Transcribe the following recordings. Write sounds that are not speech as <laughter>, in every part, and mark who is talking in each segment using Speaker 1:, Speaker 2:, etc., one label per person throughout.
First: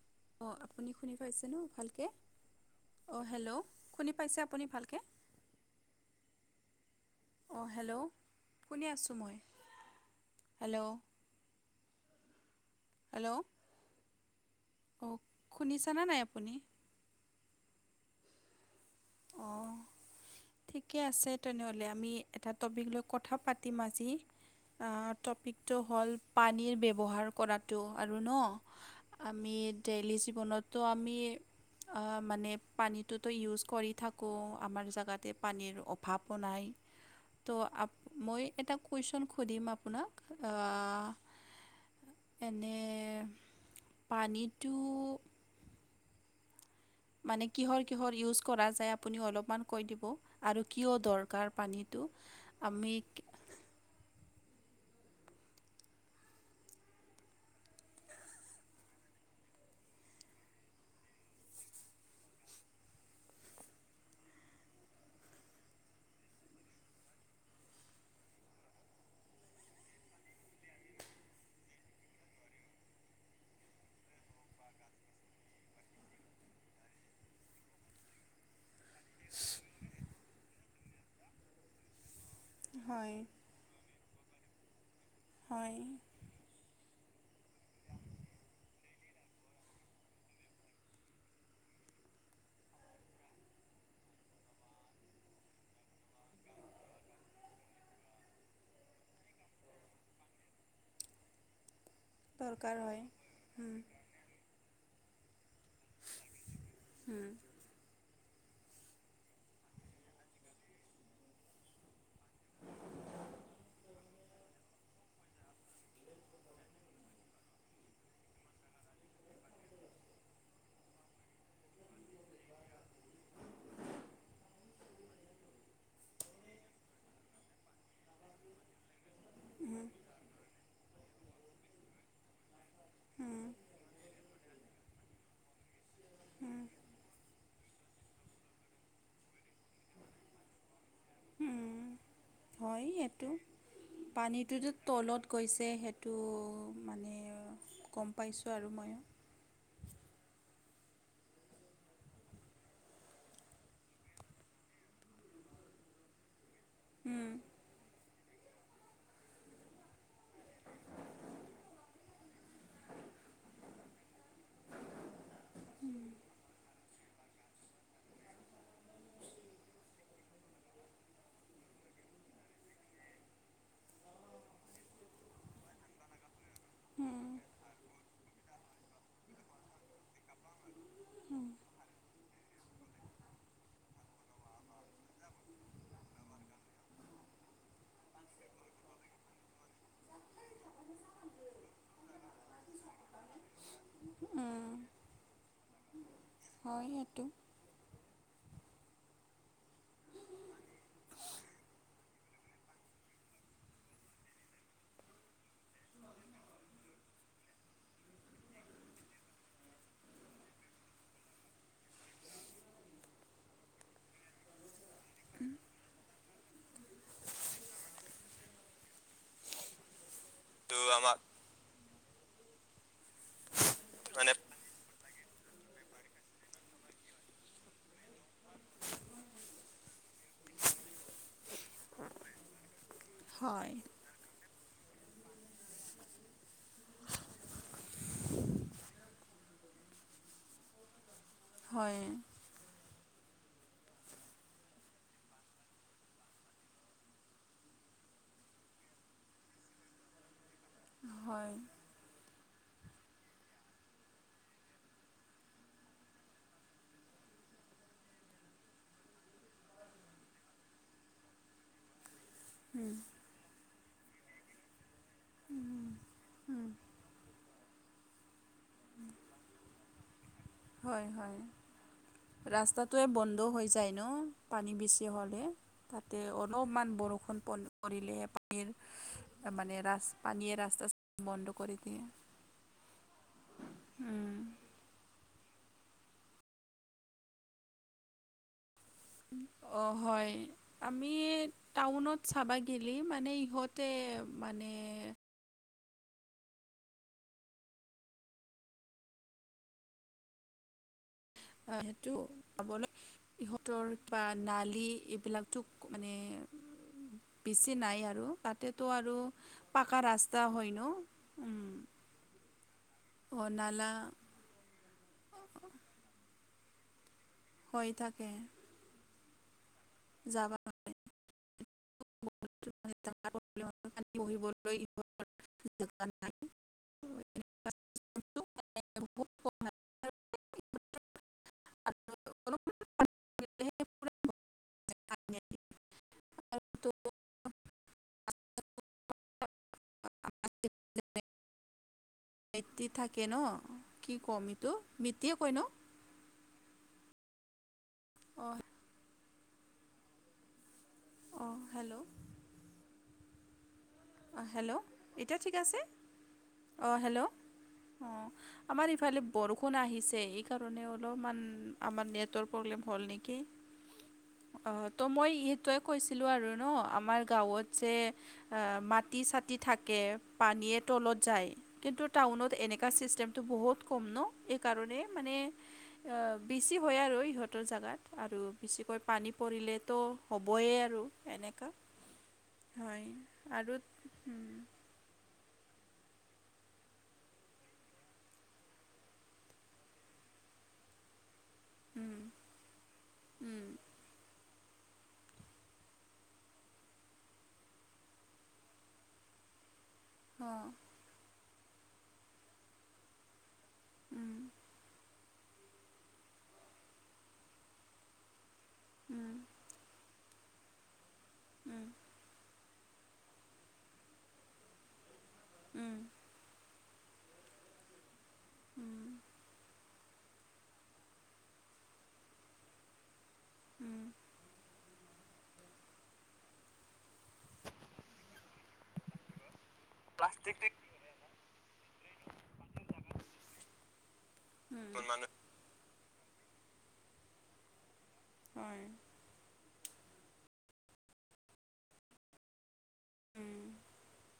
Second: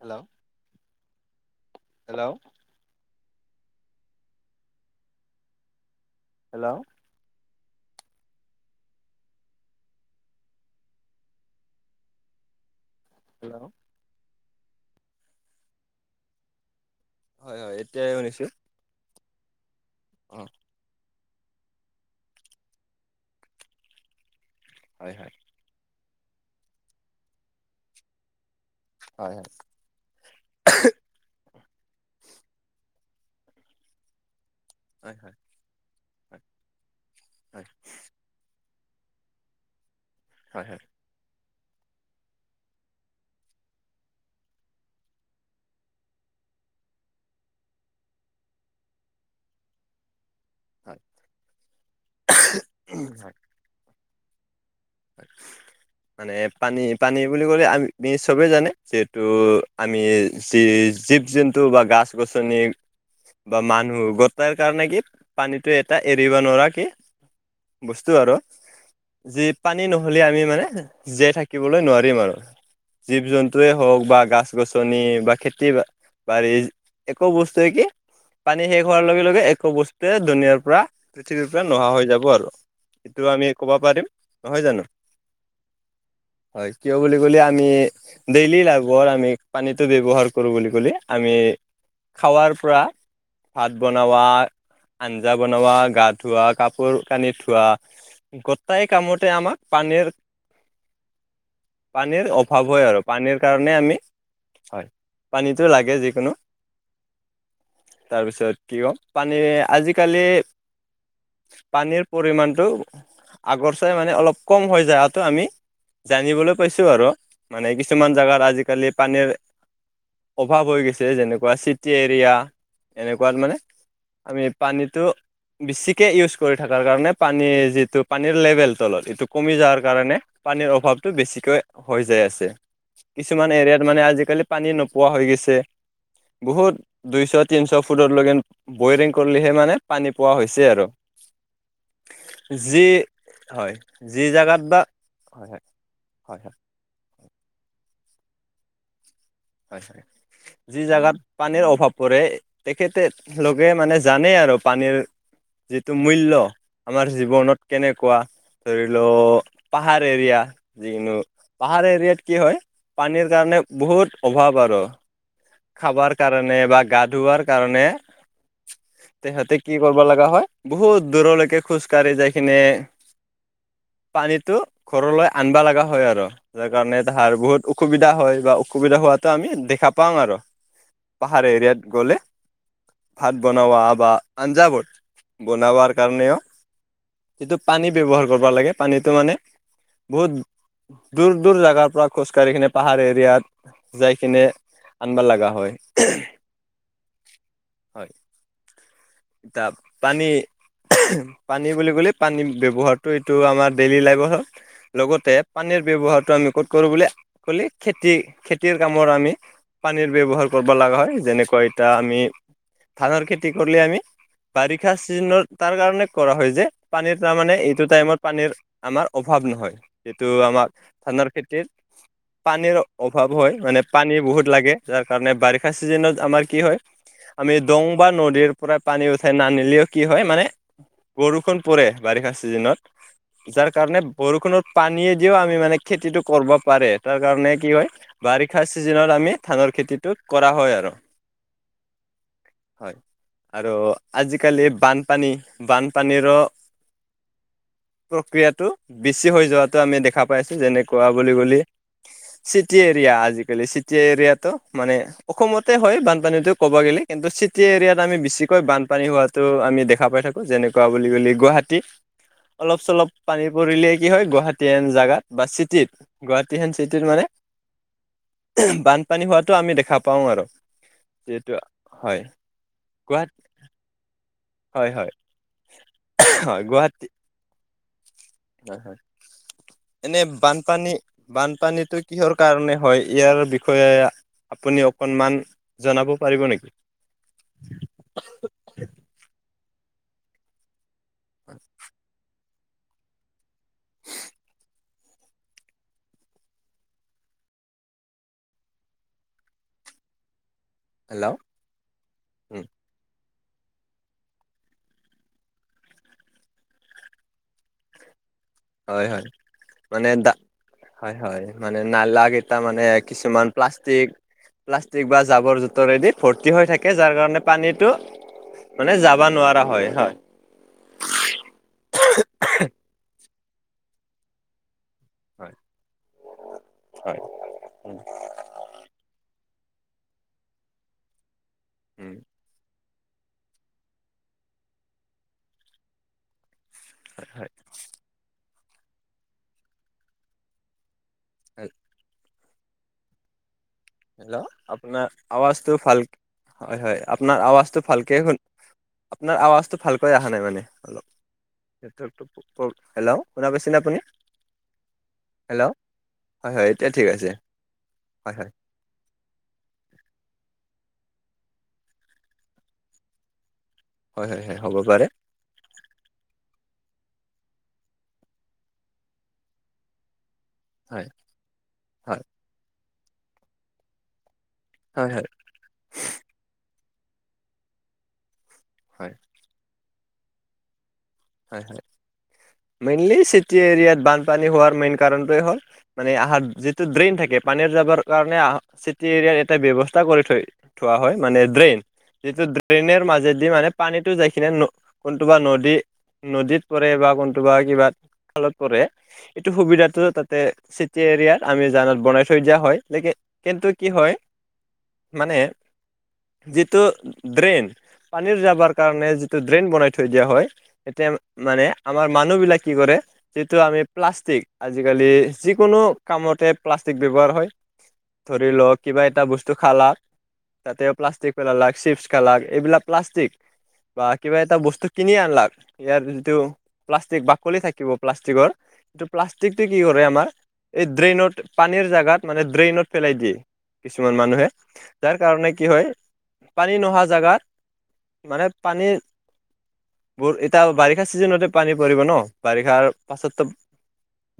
Speaker 1: Hello
Speaker 2: অঁ আপুনি শুনি পাইছে ন ভালকে?
Speaker 1: হেল্ল'
Speaker 2: অঁ হেল্ল', শুনি পাইছে আপুনি ভালকে?
Speaker 1: হেল্ল'।
Speaker 2: অঁ হেল্ল', শুনি আছোঁ মই। হেল্ল'। হেল্ল', অঁ শুনিছানে নাই আপুনি?
Speaker 1: হয় হয় এতিয়াহে শুনিছো।
Speaker 2: অঁ,
Speaker 1: অ
Speaker 2: ঠিকে আছে। তেনে হ'লে আমি এটা টপিক লৈ কথা পাতিম আজি। আঁহ
Speaker 1: হয় হয়
Speaker 2: টপিক টো হ'ল পানীৰ ব্যৱহাৰ কৰাটো আৰু ন'
Speaker 1: হয়
Speaker 2: আমি ডেইলী জীৱনটো আমি মানে পানীটোতো ইউজ কৰি। কৌ আমাৰ
Speaker 1: হয়
Speaker 2: জাগাতে
Speaker 1: হয়
Speaker 2: পানীৰ অ ভাপো
Speaker 1: হয়
Speaker 2: নাই,
Speaker 1: হয়
Speaker 2: ত' মই এটা কুৱেশ্যন সুধিম আপোনাক। ৱা
Speaker 1: হয় হয়
Speaker 2: এনে পানীটো মানে কিহৰ কিহৰ ইউজ কৰা যায় আপুনি অলপমান কৈ দিব আৰু কিয়
Speaker 1: হয়
Speaker 2: দৰকাৰ পানীটো আমি
Speaker 1: হয় <unintelligible> মানে পানী পানী বুলি ক'লে আমি চবেই জানে যিহেতু আমি জী জীৱ জন্তু বা গাছ-গছনি বা মানুহ গোটাই কাৰণে কি পানী টোৱে এটা এৰিব নোৱাৰা কি? বস্তু আৰু যি- পানী নহ'লে আমি মানে জীয়াই থাকিবলৈ নোৱাৰিম আৰু। জীৱ-জন্তুৱেই হওক বা গাছ-গছনি বা খেতি বা বাৰি এই একো বস্তুৱেকে পানী শেষ হোৱাৰ লগে-লগে একো বস্তুয়ে দুনীয়াৰ পৰা পৃথিৱীৰ পৰা নোহোৱা হৈ যাব আৰু।
Speaker 2: হয়
Speaker 1: এইটো আমি ক'ব পাৰিম নহয় জানো।
Speaker 2: হয়।
Speaker 1: হয় কিয় বুলি ক'লে আমি ডেইলি লাভৰ আমি পানীটো ব্যৱহাৰ কৰো বুলি ক'লে আমি খাৱাৰ পৰা ভাত বনোৱা, আঞ্জা বনোৱা, গা ধোৱা কাপোৰ-কানি ধোৱা গোটাই কামোতে আমাক পানীৰ পানীৰ অভাৱ হয় আৰু পানীৰ
Speaker 2: উম,
Speaker 1: কাৰণে আমি 'হয়' পানীটো লাগে যিকোনো
Speaker 2: উম
Speaker 1: তাৰপিছত কিকম পানী আজিকালি পানীৰ পৰিমাণটো নিশ্চয় মানে অলপ কম হৈ যাৱাটো আমি জানিবলৈ পাইছো আৰু মানে কিছুমান জেগাত আজিকালি পানীৰ অভাৱ হৈ গৈছে যেনেকুৱা চিটি এৰিয়া এনেকুৱাত মানে আমি পানীটো বেছিকৈ ইউজ কৰি থকাৰ কাৰণে পানীৰ যিটো পানীৰ লেভেল তলত এইটো কমি যোৱাৰ
Speaker 2: উম,
Speaker 1: কাৰণে পানীৰ অভাৱটো বেছিকৈ হৈ যায় আছে।
Speaker 2: উম,
Speaker 1: কিছুমান এৰিয়াত মানে আজিকালি পানী নোপোৱা হৈ গৈছে। বহুত দুইশত- তিনিশ ফুটলৈকে বইৰিং কৰিলেহে মানে পানী পোৱা হৈছে আৰু
Speaker 2: উম,
Speaker 1: যি
Speaker 2: হয় সেইটো
Speaker 1: হয় যি
Speaker 2: পানীটো
Speaker 1: জাগাত বা
Speaker 2: তলত
Speaker 1: হয় হয়
Speaker 2: গৈছে সেইটো
Speaker 1: হয় হয়
Speaker 2: মানে গম পাইছোঁ আৰু মইয়ো
Speaker 1: হয় হয় যি জেগাত পানীৰ অভাৱ পৰে তেখেতেত লোকে মানে জানে আৰু পানীৰ যিটো মূল্য আমাৰ
Speaker 2: উম,
Speaker 1: জীৱনত কেনেকুৱা ধৰি ল পাহাৰ এৰিয়া যিকোনো পাহাৰ এৰিয়াত কি হয় পানীৰ কাৰণে বহুত অভাৱ আৰু। খাবাৰ কাৰণে বা গা ধূবৰ কাৰণে তেহতে কি কৰিব লগা হয় বহুত দূৰলৈকে খোজ কাঢ়ি যাই কিনে পানীটো ঘৰলৈ আনিব লগা হয় আৰু। তাৰ কাৰণে
Speaker 2: উম,
Speaker 1: তাহাৰ বহুত অসুবিধা হয় বা অসুবিধা হোৱাতো আমি দেখা পাওঁ আৰু। পাহাৰ এৰিয়াত গ'লে ভাত বনাৱা বা আঞ্জাৱবোৰ বনাবোৱাৰ কাৰণেও সেইটো পানী ব্যৱহাৰ কৰিব লাগে পানীটো মানে বহুত দূৰ দূৰ জাগাৰ পৰা খোজকাঢ়ি কিনে পাহাৰ এৰিয়াত যাই কিনে
Speaker 2: উম,
Speaker 1: আনবা লগা হয়।
Speaker 2: হয় সেইটো
Speaker 1: হয় তা পানী পানী বুলি ক'লে পানী ব্যৱহাৰটো এইটো আমাৰ ডেইলি লাইফৰ হক লগতে পানীৰ ব্যৱহাৰটো আমি ক'ত কৰোঁ বুলি কলি খেতি, খেতিৰ কামৰ আমি পানীৰ ব্যৱহাৰ কৰবা লগা হয়। যেনেকে এতিয়া আমি ধানৰ খেতি কৰিলে আমি- বাৰিষা চিজনত তাৰ কাৰণে কৰা হয় যে পানীৰ তাৰমানে এইটো টাইমত পানীৰ- আমাৰ অভাৱ নহয়। এইটো আমাক- ধানৰ খেতিত পানীৰ অভাৱ হয়। মানে পানী বহুত- লাগে যাৰ কাৰণে বাৰিষা চিজনত আমাৰ কি হয়- আমি দং বা নদীৰ পৰা পানী উঠাই নানিলেও কি হয় মানে বৰষুণ পৰে বাৰিষা চিজনত যাৰ
Speaker 2: হয়
Speaker 1: কাৰণে বৰষুণত পানীয় দিও আমি মানে খেতিটো কৰিব পাৰে তাৰ কাৰণে কি হয় বাৰিষা ছিজনত আমি ধানৰ খেতিটো কৰা হয় আৰু।
Speaker 2: হয়।
Speaker 1: হয় আৰু আজিকালি বানপানী বানপানীৰ প্ৰক্ৰিয়াটো বেছি হৈ যোৱাটো আমি দেখা পাই আছো যেনে কোৱা বুলি
Speaker 2: হয়
Speaker 1: গ'লি চিটি এৰিয়া আজিকালি চিটি এৰিয়াটো মানে অসমতে হয় বানপানীটো ক'ব গ'লে কিন্তু চিটি এৰিয়াত আমি বেছিকৈ বানপানী হোৱাত তো আমি দেখা পাই থাকোঁ যেনেকুৱা বুলি ক'লে গুৱাহাটী অলপ চলপ পানী পৰিলে কি হয় গুৱাহাটী এন জেগাত বা চিটিত গুৱাহাটী হেন চিটিত মানে বানপানী হোৱাটো আমি দেখা পাও আৰ।
Speaker 2: হয় হয় ৰাস্তাটোৱে বন্ধ
Speaker 1: গুৱাহাটী
Speaker 2: হৈ যায় ন। পানী
Speaker 1: হয়
Speaker 2: বেছি
Speaker 1: হয়
Speaker 2: হ'লে তাতে
Speaker 1: হয়
Speaker 2: অলপমান
Speaker 1: গুৱাহাটী
Speaker 2: বৰষুণ পন পৰিলে ৰিৰ মানে ৰাচ
Speaker 1: এনে
Speaker 2: পানীয়ে
Speaker 1: বানপানী
Speaker 2: ৰাস্তা বন্ধ কৰি
Speaker 1: বানপানীটো
Speaker 2: দিয়ে।
Speaker 1: কিহৰ কাৰণে হয় ইয়াৰ বিষয়ে আপুনি অকণমান জনাব পাৰিব নেকি?
Speaker 2: অ হয় আমি টাউনত চাবা শিলি মানে ইহঁতে মানে
Speaker 1: হেল্ল'
Speaker 2: অ সেইটো
Speaker 1: উম,
Speaker 2: পাবলৈ ইহঁতৰ বা নালি এইবিলাকতো মানে বেছি নাই আৰু তাত তেত
Speaker 1: হয়
Speaker 2: আৰু
Speaker 1: হয়
Speaker 2: পাকা
Speaker 1: মানে দা
Speaker 2: ৰাস্তা হয় ন
Speaker 1: হয়
Speaker 2: উম
Speaker 1: মানে নালা কেইটা মানে কিছুমান প্লাষ্টিক প্লাষ্টিক বা জাবৰ জোথৰেদি ভৰ্তি হৈ থাকে যাৰ কাৰণে
Speaker 2: হৈ
Speaker 1: পানীটো
Speaker 2: থাকে
Speaker 1: মানে যাব নোৱাৰা হয় হয়।
Speaker 2: যাবা
Speaker 1: হয়
Speaker 2: <unintelligible>
Speaker 1: হয়। উম
Speaker 2: <unintelligible>
Speaker 1: হয় হয়। হয়
Speaker 2: আইটি থাকে ন। কি
Speaker 1: হেল্ল'
Speaker 2: ক'ম এইটো
Speaker 1: আপোনাৰ
Speaker 2: বৃত্তিয়ে কয় ন
Speaker 1: আৱাজটো ভাল, হয় হয় আপোনাৰ আৱাজটো ভালকে
Speaker 2: অঁ
Speaker 1: আপোনাৰ আৱাজটো ভালকৈ অহা নাই মানে অলপ।
Speaker 2: অঁ হেল্ল'
Speaker 1: <unintelligible> হেল্ল শুনা পাইছেনে আপুনি
Speaker 2: অ হেল্ল' এতিয়া ঠিক
Speaker 1: হেল্ল'
Speaker 2: আছে,
Speaker 1: হয় হয়
Speaker 2: অ
Speaker 1: এতিয়া ঠিক
Speaker 2: হেল্ল'
Speaker 1: আছে
Speaker 2: অ।
Speaker 1: হয় হয়
Speaker 2: আমাৰ এইফালে বৰষুণ আহিছে এইকাৰণে অলপমান আমাৰ নেটৱৰ্ক প্ৰব্লেম হ'ল নেকি?
Speaker 1: হয় হয় হয়
Speaker 2: অ
Speaker 1: হ'ব
Speaker 2: ত
Speaker 1: পাৰে
Speaker 2: মই সেইটোৱেই কৈছিলোঁ আৰু ন আমাৰ গাঁৱত যে এ মাটি-চাটি থাকে পানীয়ে
Speaker 1: হয়
Speaker 2: তলত যায় কিন্তু
Speaker 1: হয়
Speaker 2: টাউনত এনেকুৱা ছিষ্টেমটো বহুত কম ন এক কাৰণে
Speaker 1: হয় হয়
Speaker 2: মানে অ'- বেছি হয় আৰু ইহঁতৰ জাগাত। আৰু বেছিকৈ
Speaker 1: হয়
Speaker 2: পানী পৰিলেতো হ'বই আৰু
Speaker 1: হয়
Speaker 2: এনেকুৱা
Speaker 1: হয়
Speaker 2: হয়।
Speaker 1: মেইনলি চিটি
Speaker 2: আৰু
Speaker 1: এৰিয়াত বানপানী
Speaker 2: উম
Speaker 1: হোৱাৰ মেইন কাৰণটোৱে হ'ল মানে আহাত যিটো ড্ৰেইন থাকে, পানীৰ যাবৰ কাৰণে আহ- চিটি এৰিয়াত এটা ব্যৱস্থা কৰি থয় থোৱা হয় মানে ড্ৰেইন।
Speaker 2: উম,
Speaker 1: যিটো ড্ৰেইনেৰ মাজেদি
Speaker 2: উম,
Speaker 1: মানে পানীটো যাই কিনে ন- কোনটোবা নদী নদীত পৰে বা কোনটোবা কিবা খালত পৰে, এইটো সুবিধাটো তাতে
Speaker 2: অ,
Speaker 1: চি টি এৰিয়াত আমি জানাত বনাই থৈ দিয়া হয়। লেকে- কিন্তু কি হয়,
Speaker 2: উম,
Speaker 1: মানে যিটো ড্ৰেইন, পানীৰ যাবাৰ কাৰণে
Speaker 2: উম,
Speaker 1: যিটো ড্ৰেইন বনাই থৈ দিয়া হয় এতিয়া মানে
Speaker 2: উম,
Speaker 1: আমাৰ মানুহবিলাক কি কৰে, যিটো আমি প্লাষ্টিক আজিকালি যিকোনো
Speaker 2: উম,
Speaker 1: কামতে প্লাষ্টিক ব্যৱহাৰ হয়। ধৰি ল, কিবা
Speaker 2: উম,
Speaker 1: এটা বস্তু খালাক তাতে প্লাষ্টিক পেলালাক, চিপছ খালাক, এইবিলাক প্লাষ্টিক বা
Speaker 2: উম,
Speaker 1: কিবা এটা বস্তু কিনি আনলাক। ইয়াৰ যিটো প্লাষ্টিক- বাকলি থাকিব প্লাষ্টিকৰ এইটো প্লাষ্টিকটো কি কৰে আমাৰ, এই ড্ৰেইনত পানীৰ জাগাত মানে ড্ৰেইনত পেলাই দিয়ে কিছুমান মানুহে,
Speaker 2: উম,
Speaker 1: যাৰ
Speaker 2: মানুহ
Speaker 1: কাৰণে কি হয়, পানী নহা জাগাত মানে
Speaker 2: হয়
Speaker 1: পানী বোৰ এতিয়া আৰু বাৰিষা ছিজনতে পানী পৰিব ন', বাৰিষাৰ পাছততো
Speaker 2: উম,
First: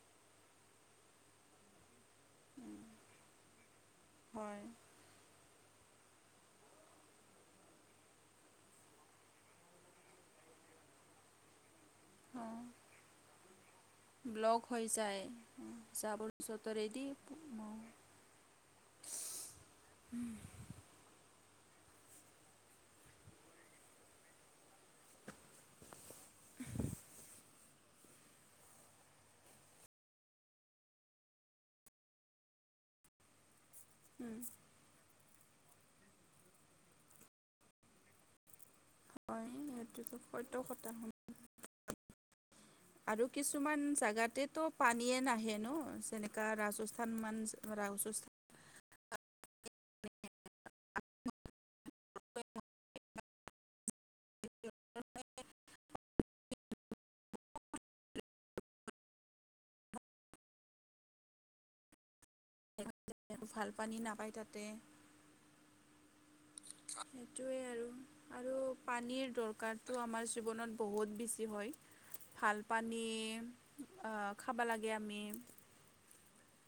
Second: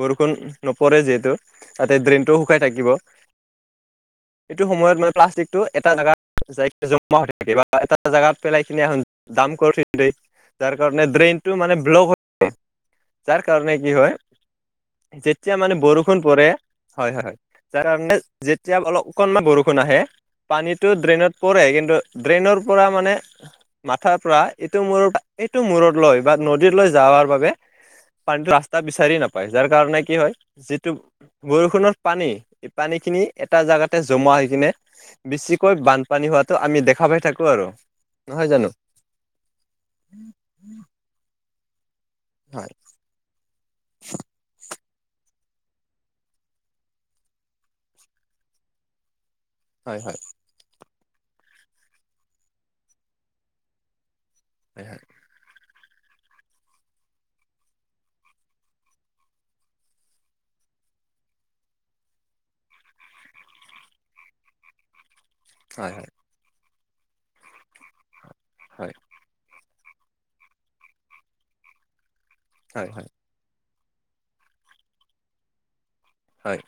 Speaker 1: বৰষুণ নপৰে যিহেতু, তাতে ড্ৰেইনটো শুকাই থাকিব। এইটো
Speaker 2: হয়
Speaker 1: সময়ত মানে প্লাষ্টিক টো এটা জাগাত যাই জমা হৈ থাকে বা এটা জাগাত পেলাই কিনে এখন দাম কৰি থৈ দে। সেইকাৰণে ড্ৰেইনটো মানে ব্লক হৈ থাকে।
Speaker 2: অ।
Speaker 1: যাৰ কাৰণে কি হয়,
Speaker 2: ব্লক হৈ যায়
Speaker 1: যেতিয়া মানে বৰষুণ
Speaker 2: জাবৰ
Speaker 1: পৰে,
Speaker 2: জোঁথৰেদি
Speaker 1: হয়-হয় যাৰ কাৰণে যেতিয়া অলপ অকণমান বৰষুণ আহে, পানীটো ড্ৰেইনত পৰে, কিন্তু ড্ৰেইনৰ পৰা মানে মাথাৰ পৰা এইটো মুৰ এইটো মূৰত লৈ বা নদীৰলৈ যাৱাৰ বাবে পানীটো ৰাস্তা বিচাৰি নাপায়। যাৰ কাৰণে কি হয়, যিটো বৰষুণৰ পানী, এই পানীখিনি এটা জাগাতে জমা হৈ কিনে বেছিকৈ বানপানী হোৱাটো আমি দেখা পাই থাকোঁ আৰু, নহয় জানো?
Speaker 2: সেইটোতো সত্য কথা
Speaker 1: হয়।
Speaker 2: আৰু কিছুমান জাগাতেতো পানীয়ে নাহে ন', যেনেকা ৰাজস্থান মান- ৰাজ
Speaker 1: হয়-হয়।
Speaker 2: <unintelligible> <inaudible>
Speaker 1: হয়-হয়।
Speaker 2: <inaudible> ভাল পানী নাপায় তাতে।
Speaker 1: হয়-হয়।
Speaker 2: সেইটোৱে আৰু। আৰু
Speaker 1: হয়
Speaker 2: পানীৰ দৰকাৰ টো আমাৰ জীৱনত বহুত বেছি হয়। ভাল
Speaker 1: হয়
Speaker 2: পানী
Speaker 1: হয়
Speaker 2: অ'- খাবা লাগে আমি।
Speaker 1: হয়।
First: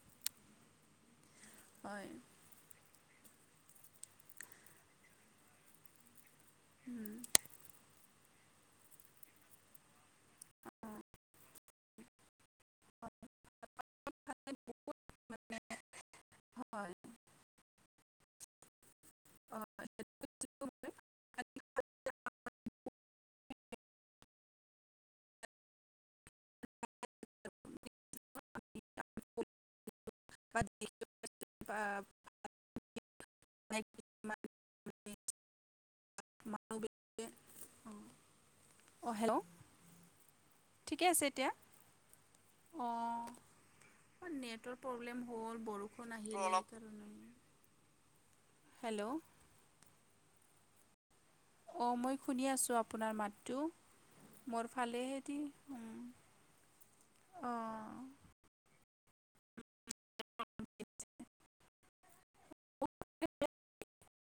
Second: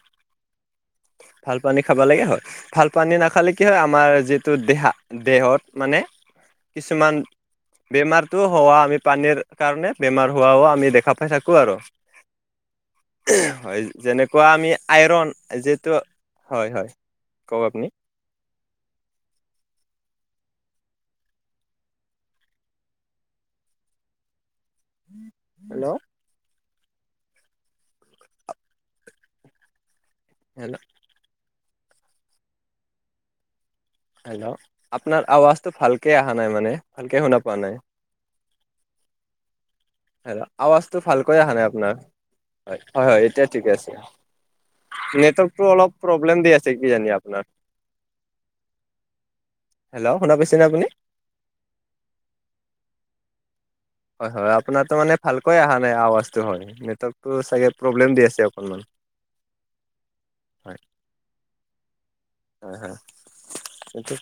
Speaker 1: ভাল পানী খাবা লাগে হয়। ভাল পানী নাখালে কি হয়, আমাৰ যিটো দেহা- দেহত মানে কিছুমান বেমাৰটো হোৱা- আমি পানীৰ কাৰণে বেমাৰ হোৱাও আমি দেখা পাই থাকোঁ আৰু। হয় কোৱা আমি আইৰণ যিহেতু- হয়-হয়, কওঁক আপুনি।
Speaker 2: অ <unintelligible> <inaudible>
Speaker 1: হেল্ল'।
Speaker 2: <unintelligible> <unintelligible> <unintelligible> <inaudible> <unintelligible>
Speaker 1: হেল্ল'? আপোনাৰ আৱাজটো ভালকে আহা নাই মানে। ভালকে শুনা পোৱা নাই।
Speaker 2: অঁ হেল্ল'।
Speaker 1: হেল্ল' আৱাজটো
Speaker 2: ঠিকে আছে
Speaker 1: ভালকৈ
Speaker 2: এতিয়া
Speaker 1: অহা নাই আপোনাৰ হয় হয় হয়
Speaker 2: অ',
Speaker 1: এতিয়া ঠিকে আছে।
Speaker 2: নেটৰ প্ৰব্লেম হ'ল
Speaker 1: নেটৱৰ্কটো অলপ
Speaker 2: বৰষুণ আহিলে
Speaker 1: প্ৰব্লেম দি আছে
Speaker 2: সেইকাৰণে।
Speaker 1: কিজানি আপোনাৰ
Speaker 2: হেল্ল'।
Speaker 1: হেল্ল' শুনা পাইছেনে আপুনি?
Speaker 2: অঁ মই শুনিয়ে আছোঁ আপোনাৰ মাতটো।
Speaker 1: হয় হয়
Speaker 2: মোৰ
Speaker 1: আপোনাৰটো মানে
Speaker 2: ফালেহেদি
Speaker 1: ভালকৈ অহা নাই আৱাজটো হয়। নেটৱৰ্কটো
Speaker 2: অ',
Speaker 1: চাগে প্ৰব্লেম দি আছে অকণমান। হয়। হয় হয় এইটো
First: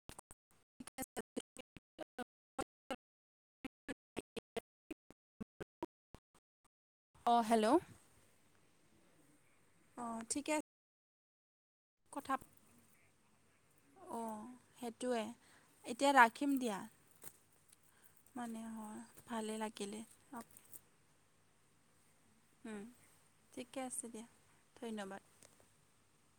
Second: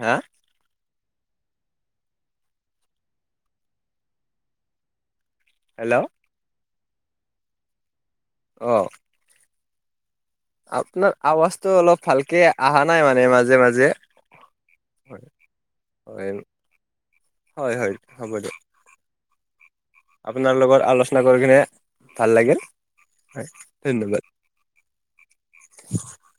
Speaker 1: হা
Speaker 2: <unintelligible>
Speaker 1: হেল্ল'।
Speaker 2: অঁ হেল্ল'।
Speaker 1: কৱক
Speaker 2: অঁ ঠিকে
Speaker 1: আপোনাৰ আৱাজটো অলপ
Speaker 2: কথা
Speaker 1: ভালকে আহা নাই মানে মাজে মাজে।
Speaker 2: টোৱে
Speaker 1: হয়
Speaker 2: এতিয়া
Speaker 1: হয়
Speaker 2: ৰাখিম দিয়া।
Speaker 1: হয় হয় হ'ব। দিয়ক
Speaker 2: মানে হয় ভালেই লাগিলে
Speaker 1: আপোনাৰ লগত আলোচনা কৰি কিনে ভাল লাগিল হয়
Speaker 2: ঠিকে আছে
Speaker 1: ধন্যবাদ।
Speaker 2: দিয়া ধন্যবাদ।
Speaker 1: <unintelligible>